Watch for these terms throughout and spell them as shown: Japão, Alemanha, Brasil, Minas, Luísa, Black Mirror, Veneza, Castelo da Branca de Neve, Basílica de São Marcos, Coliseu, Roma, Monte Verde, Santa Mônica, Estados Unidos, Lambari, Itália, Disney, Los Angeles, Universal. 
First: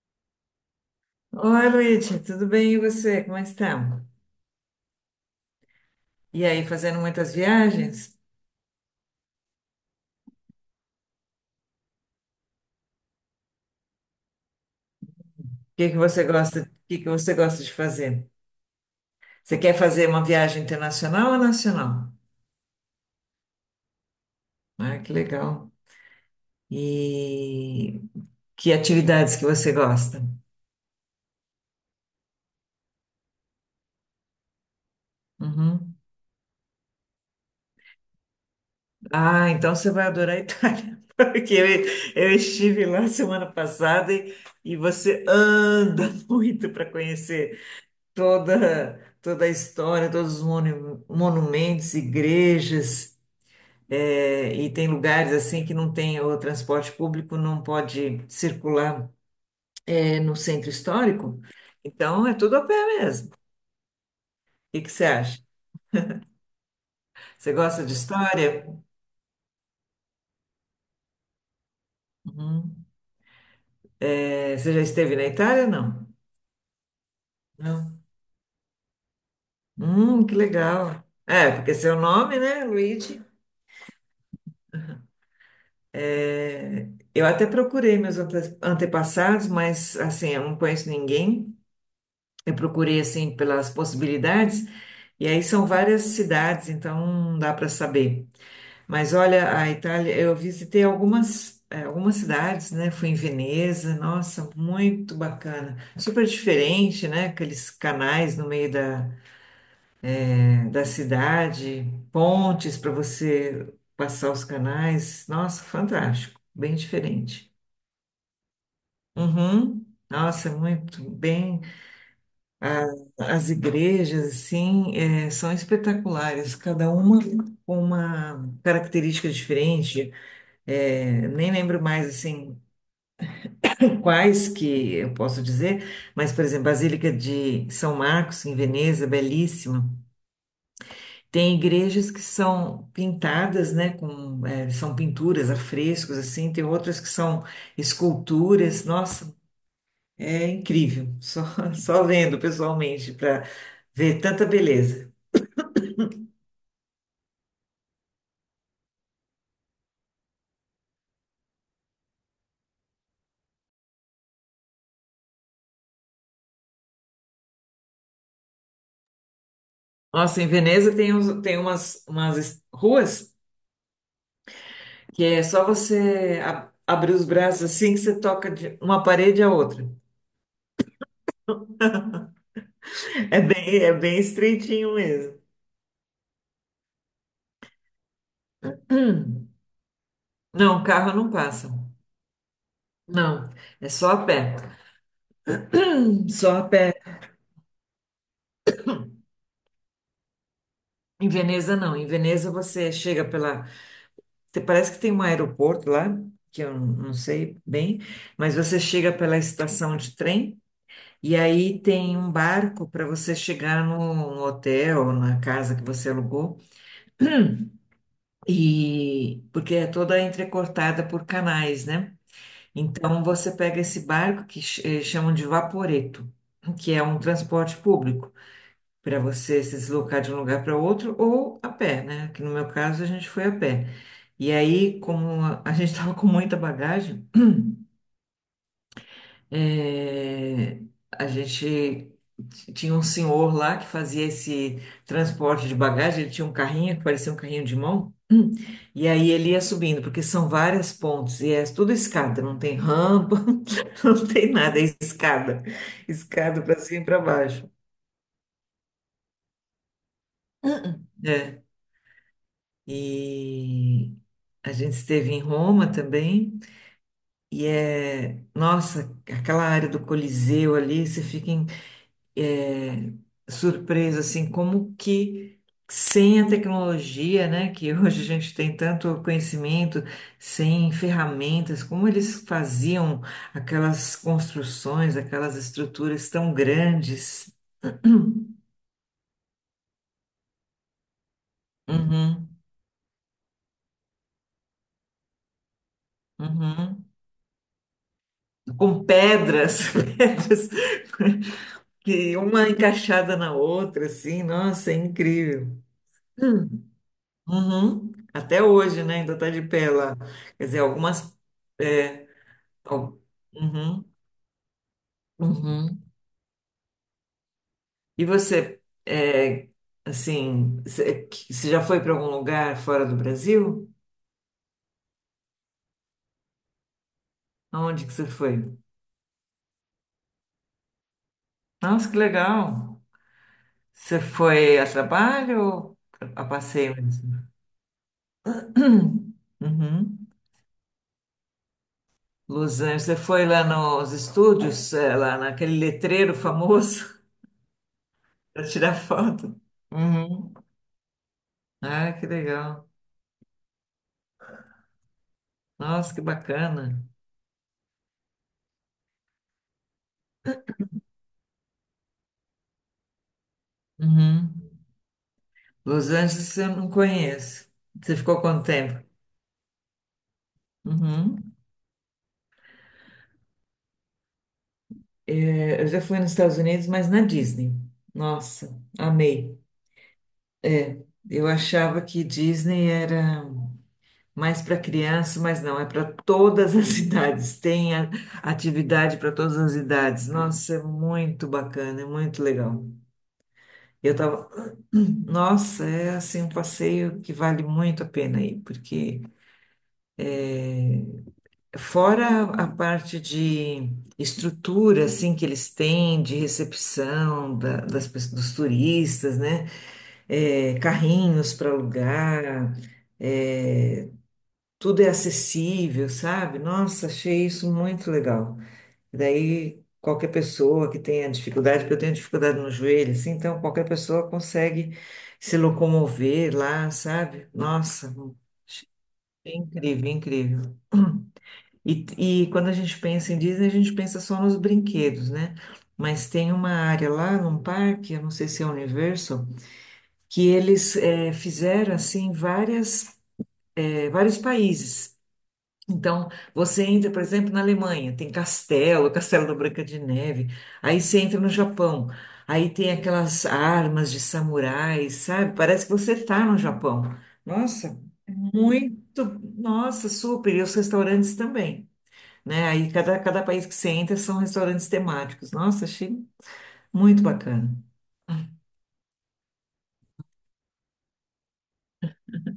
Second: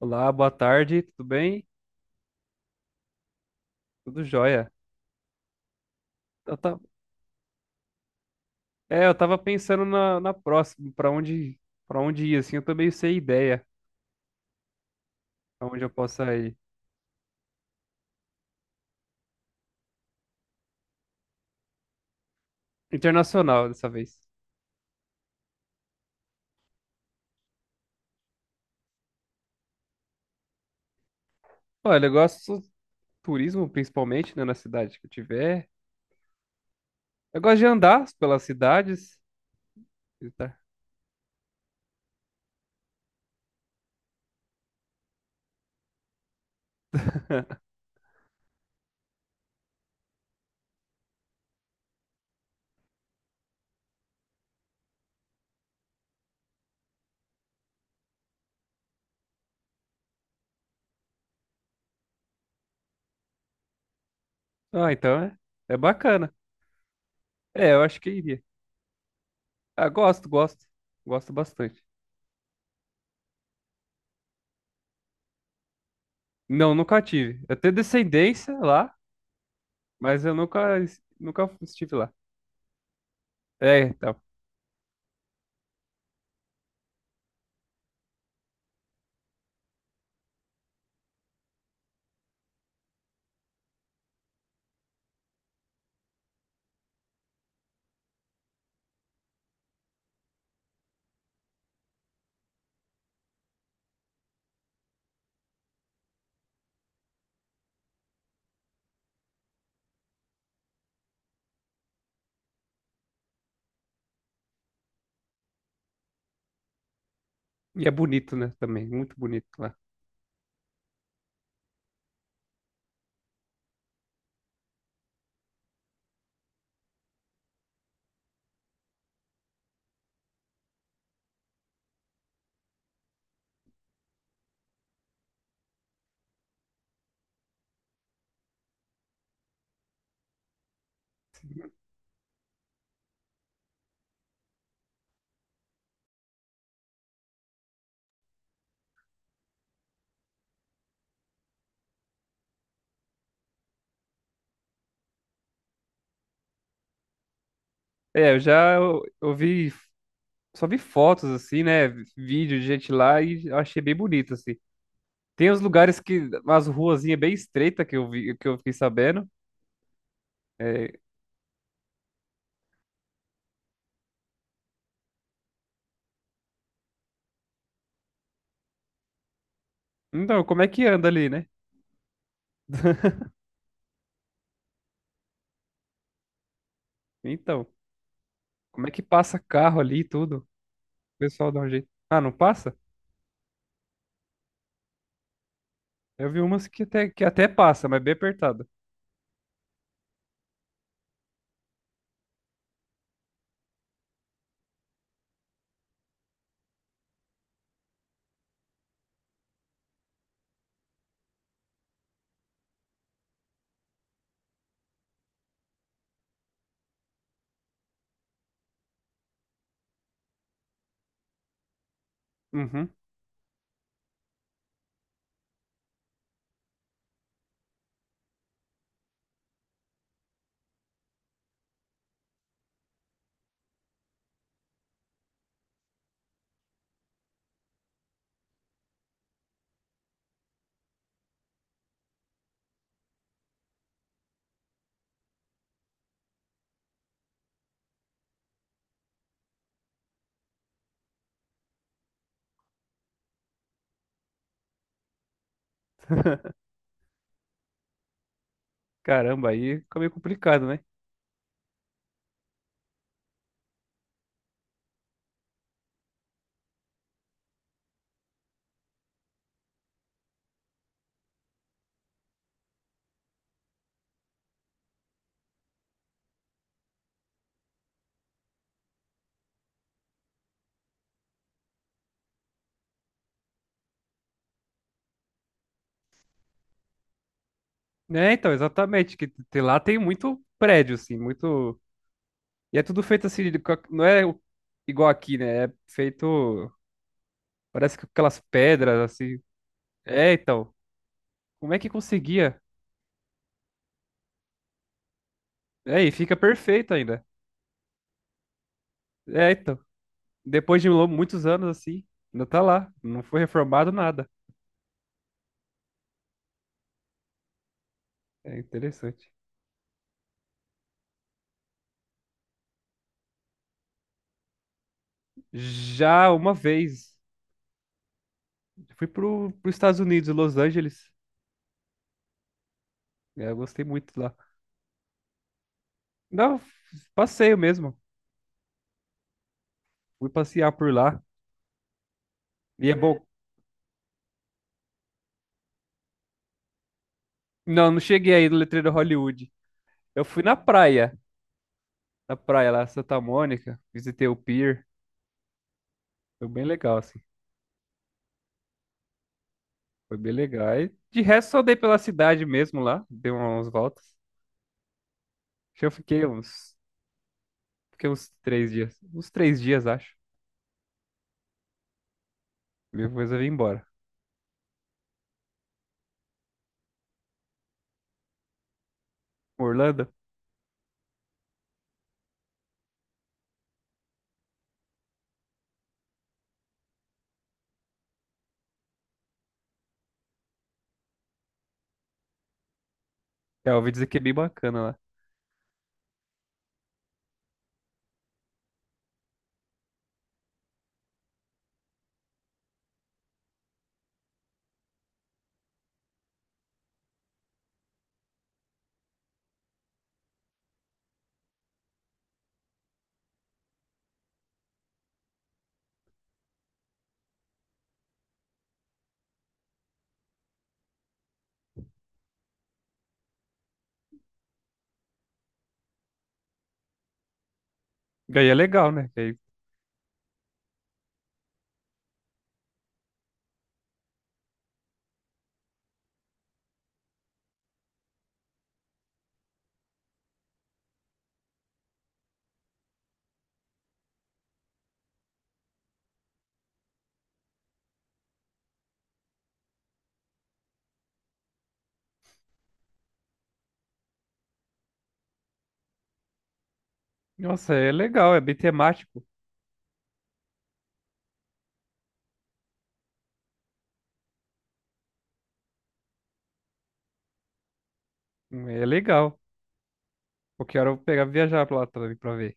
Olá, boa tarde, tudo bem? Oi, Luísa, tudo bem? E você? Como é que está? Tudo jóia. E Eu aí, ta- fazendo muitas viagens? O É, eu tava pensando na próxima, para onde ir, assim, eu tô meio sem ideia aonde eu que que você possa ir. gosta, o que que você gosta de fazer? Você quer fazer uma viagem internacional ou nacional? Internacional dessa vez. Ah, que legal. E que atividades que você gosta? Olha, eu gosto do turismo, principalmente, né, na cidade que eu tiver. Uhum. Eu gosto de andar pelas cidades. Ah, então você vai E adorar a tá. Itália, porque eu estive lá semana passada e você anda muito para conhecer toda a história, todos os monumentos, igrejas. É, e tem lugares assim que não tem o transporte público, não pode circular no centro histórico. Então é tudo a pé mesmo. O que Ah, que você então é, acha? é bacana. Você É, eu gosta de acho que iria. história? Ah, gosto, gosto. Gosto bastante. Uhum. É, você já esteve na Itália? Não. Não, nunca tive. Eu tenho Não. descendência lá, mas eu Que nunca, legal. nunca É, porque estive seu lá. nome, né, Luigi? É, tá. é, Eu até procurei meus antepassados, mas assim, eu não conheço ninguém. Eu procurei assim pelas possibilidades, e aí são várias cidades, então não dá para saber. Mas olha, a Itália, eu visitei algumas cidades, né? Fui em Veneza, nossa, muito bacana. Super diferente, né? Aqueles canais no meio da cidade, pontes para você passar os canais. Nossa, fantástico, bem diferente. E é bonito, né? Também, muito bonito lá. Uhum. Nossa, muito bem. A- as igrejas, assim, são espetaculares, cada uma com uma característica diferente. É, nem lembro mais assim quais que eu posso dizer, mas, por exemplo, Basílica de São Marcos, em Veneza, belíssima. Tem igrejas que são pintadas, né, com, são pinturas, afrescos, assim, tem outras que são esculturas, nossa, é incrível, só, só vendo pessoalmente para ver tanta beleza. É, eu vi, só vi fotos assim, né? Vídeo de gente lá e eu achei bem bonito, assim. Tem uns lugares que, umas ruazinhas bem estreitas que eu vi, que eu fiquei sabendo. Nossa, em É, Veneza tem umas ruas que é só você abrir os braços assim que você toca de uma parede à outra. então, como é que anda ali, né? É bem estreitinho mesmo. Então, como é que passa Hum, carro ali e tudo? O Não, carro não pessoal dá um passa. jeito. Ah, não passa? Não, é só a pé. Eu vi Só a umas que pé. até, que até passa, mas bem apertada. Em Veneza, não. Em Veneza, você chega pela. Te- Parece que tem um aeroporto lá, que eu não sei bem, mas você chega pela estação de trem e aí tem um barco para você chegar no hotel, na casa que você alugou, e porque é toda entrecortada por canais, né? Uhum. Então você pega esse barco que chamam de vaporeto, que é um transporte público para você se deslocar de um lugar para outro ou a pé, né? Que no meu caso a gente foi a pé. E aí, como a gente estava com muita bagagem, é, a gente tinha um senhor lá que fazia esse transporte de bagagem, ele tinha um carrinho que parecia um carrinho de mão, Hum. E aí ele ia subindo, porque são várias pontes, e é tudo escada, não tem rampa, não tem nada, é escada, escada para cima e para baixo. Caramba, aí fica meio complicado, né? É. E a gente esteve em Roma também, e é, nossa, aquela área do Coliseu ali, você fica é, surpresa, assim, como que sem a tecnologia, né, que hoje a gente tem tanto conhecimento, sem ferramentas, como eles faziam aquelas construções, aquelas estruturas tão grandes. É, então, exatamente, lá tem muito prédio, assim, muito. Uhum, E é tudo feito assim, não é o- igual aqui, né? É feito, uhum. parece que com aquelas Com pedras assim. pedras, É, pedras, então, como é que que conseguia? uma encaixada na outra, assim, nossa, é incrível. É, e fica Hum. perfeito ainda. Uhum. Até hoje, né, ainda está É, de então, pé lá. Quer dizer, depois algumas. muitos anos assim, é, ainda tá lá, Ó, não foi reformado Uhum, nada. uhum. E É você, interessante. Assim, você já foi para algum lugar fora do Brasil? Já uma vez, Aonde que você foi? fui pros Estados Unidos, Los Angeles. Nossa, que legal! É, eu gostei muito Você lá. foi a trabalho ou a Não, passeio mesmo? passeio mesmo. Uhum. Fui passear por lá. Los E é Angeles, você bom. foi lá nos estúdios, é, lá naquele letreiro famoso Não, não cheguei aí no para letreiro tirar Hollywood. foto? Eu fui Uhum. na praia. Ah, que Na praia lá, legal! Santa Mônica, visitei o pier, Nossa, que foi bem legal, bacana! assim, foi bem legal. E de resto, só dei pela cidade mesmo lá, dei umas voltas. Uhum. Acho que eu Los Angeles eu não conheço. fiquei Você ficou quanto tempo? uns três dias, acho. Uhum. Depois eu vim embora. É, eu já fui nos Estados Unidos, mas na Disney. Nossa, amei. Orlando, Eu achava que Disney era mais para criança, mas não, é para todas as idades. Tem atividade para todas as idades. Nossa, é muito bacana, é muito legal. é, eu ouvi dizer Eu que é bem tava, bacana lá. nossa, é assim um passeio que vale muito a pena ir, porque fora a parte de estrutura, assim, que eles têm de recepção dos turistas, né? É, carrinhos para alugar, é, tudo é acessível, sabe? Nossa, achei isso muito legal. E daí, qualquer pessoa que tenha dificuldade, porque eu tenho dificuldade no joelho, assim, então qualquer pessoa consegue se locomover lá, sabe? Nossa, E aí é achei legal, né? E aí- incrível, incrível. E quando a gente pensa em Disney, a gente pensa só nos brinquedos, né? Mas tem uma área lá num parque, eu não sei se é Universal, que eles fizeram assim vários países. Então, você entra, por exemplo, na Alemanha, tem castelo, o Castelo da Branca de Neve. Aí você entra no Japão, aí tem aquelas armas de samurais, sabe? Parece que você está no Japão. nossa, é Nossa, legal, é bem muito, temático, nossa, super. E os restaurantes também, né? Aí cada país que você entra são restaurantes temáticos. Nossa, achei muito bacana. É legal. Qualquer hora eu vou pegar e viajar pra lá também pra ver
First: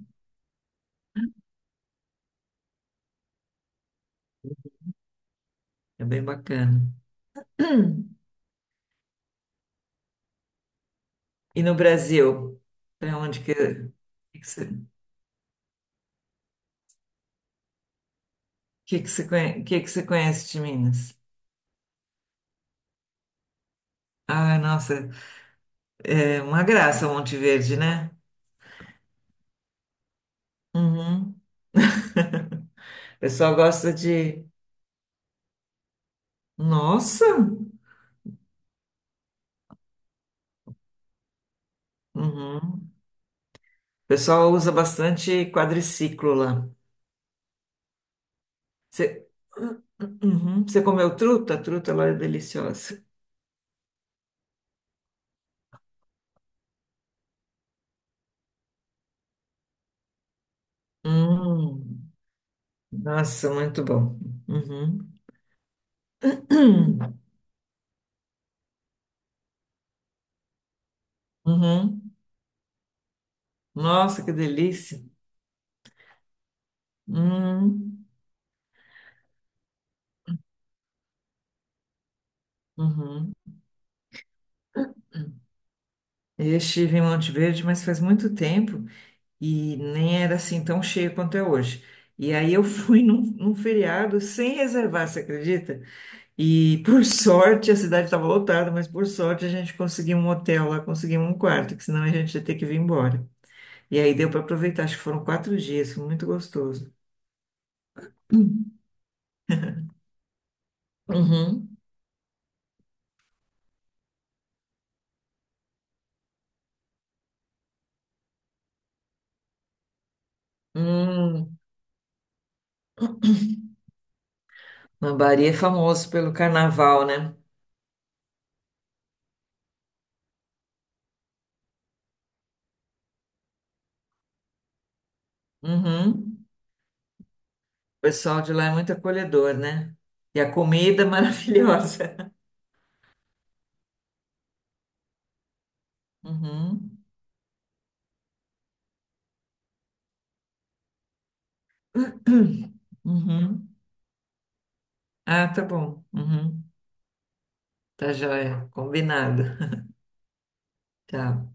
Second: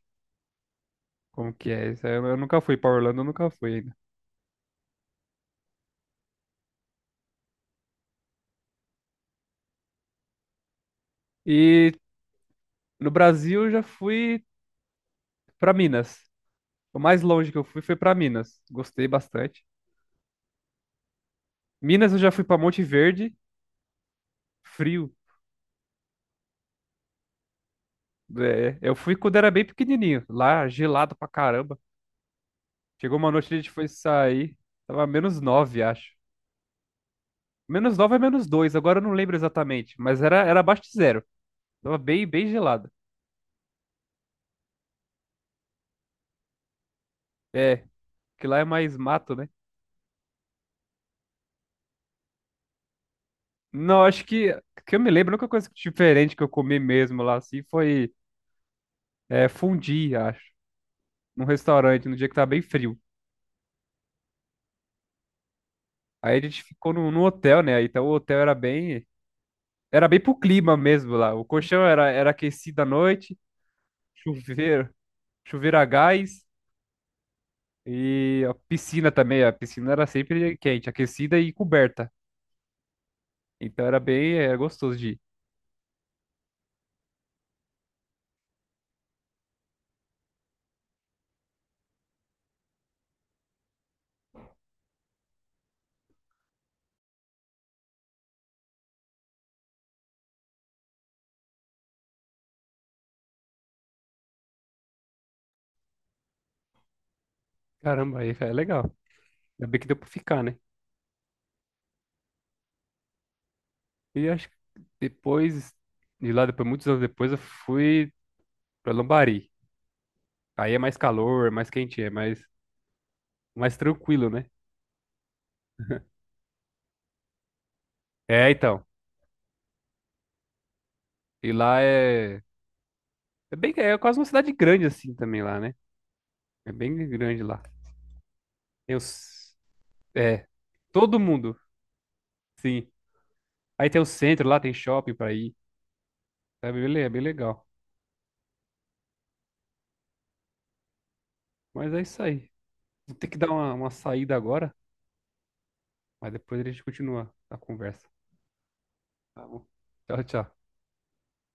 como que é. Isso aí eu nunca fui pra Orlando, eu nunca fui ainda. É bem bacana. E no E Brasil, no para onde Brasil eu já fui pra Minas. O mais longe que eu fui foi pra Minas. Gostei bastante. Que você conhece de Minas? Minas eu já fui pra Monte Verde, Ah, nossa, frio. é uma graça Monte Verde, né? É, eu fui quando era bem pequenininho, lá gelado pra Uhum. caramba. Chegou O uma noite, pessoal a gente foi gosta de. sair, tava -9 acho. Nossa! -9 é -2, agora eu não lembro exatamente, mas era, abaixo de zero. Tava bem, bem Uhum. gelado. O pessoal usa bastante quadriciclo lá. É, que lá é mais Você, mato, né? Uhum. Você comeu truta? A truta lá é deliciosa. Não, acho que eu me lembro, a única coisa diferente que eu comi mesmo lá assim foi fondue, acho, num restaurante, Hum. no dia que tava bem frio. Nossa, muito bom. Uhum. Aí a gente ficou no hotel, né? Então o hotel era bem pro clima mesmo lá. O colchão era, Uhum. era aquecido à noite, Nossa, que chuveiro, delícia. chuveiro a gás Hum, e a piscina também. A piscina era sempre quente, aquecida e coberta. uhum. Então era bem, gostoso de ir. Eu estive em Monte Verde, mas faz muito tempo e nem era assim tão cheio quanto é hoje. E aí eu fui num feriado sem reservar, você acredita? E por sorte a cidade estava lotada, mas por sorte a gente conseguiu um hotel lá, conseguimos um quarto, que senão a gente ia ter que vir embora. E aí deu para aproveitar, acho que foram 4 dias, foi muito gostoso. Caramba, aí é legal. Ainda bem que deu pra ficar, né? Uhum. E acho que depois, de lá, depois, muitos anos depois, eu fui pra Lambari. Aí é mais calor, é Hum, mais quente, é mais tranquilo, né? Lambari é famoso pelo carnaval, né? É, então. E lá é É bem, é quase uma cidade grande assim também lá, né? Uhum. É bem grande lá. O pessoal de lá é muito Tem acolhedor, os, né? E é, a comida é todo mundo, maravilhosa. sim. Aí tem o centro lá, tem shopping pra ir. É bem, Uhum. é bem legal. Mas é isso aí. Vou ter que dar Uhum. uma saída agora, Ah, tá bom. mas depois a Uhum. gente continua a conversa. Tá joia. Combinado. Tá bom? Tchau, tchau. Tchau.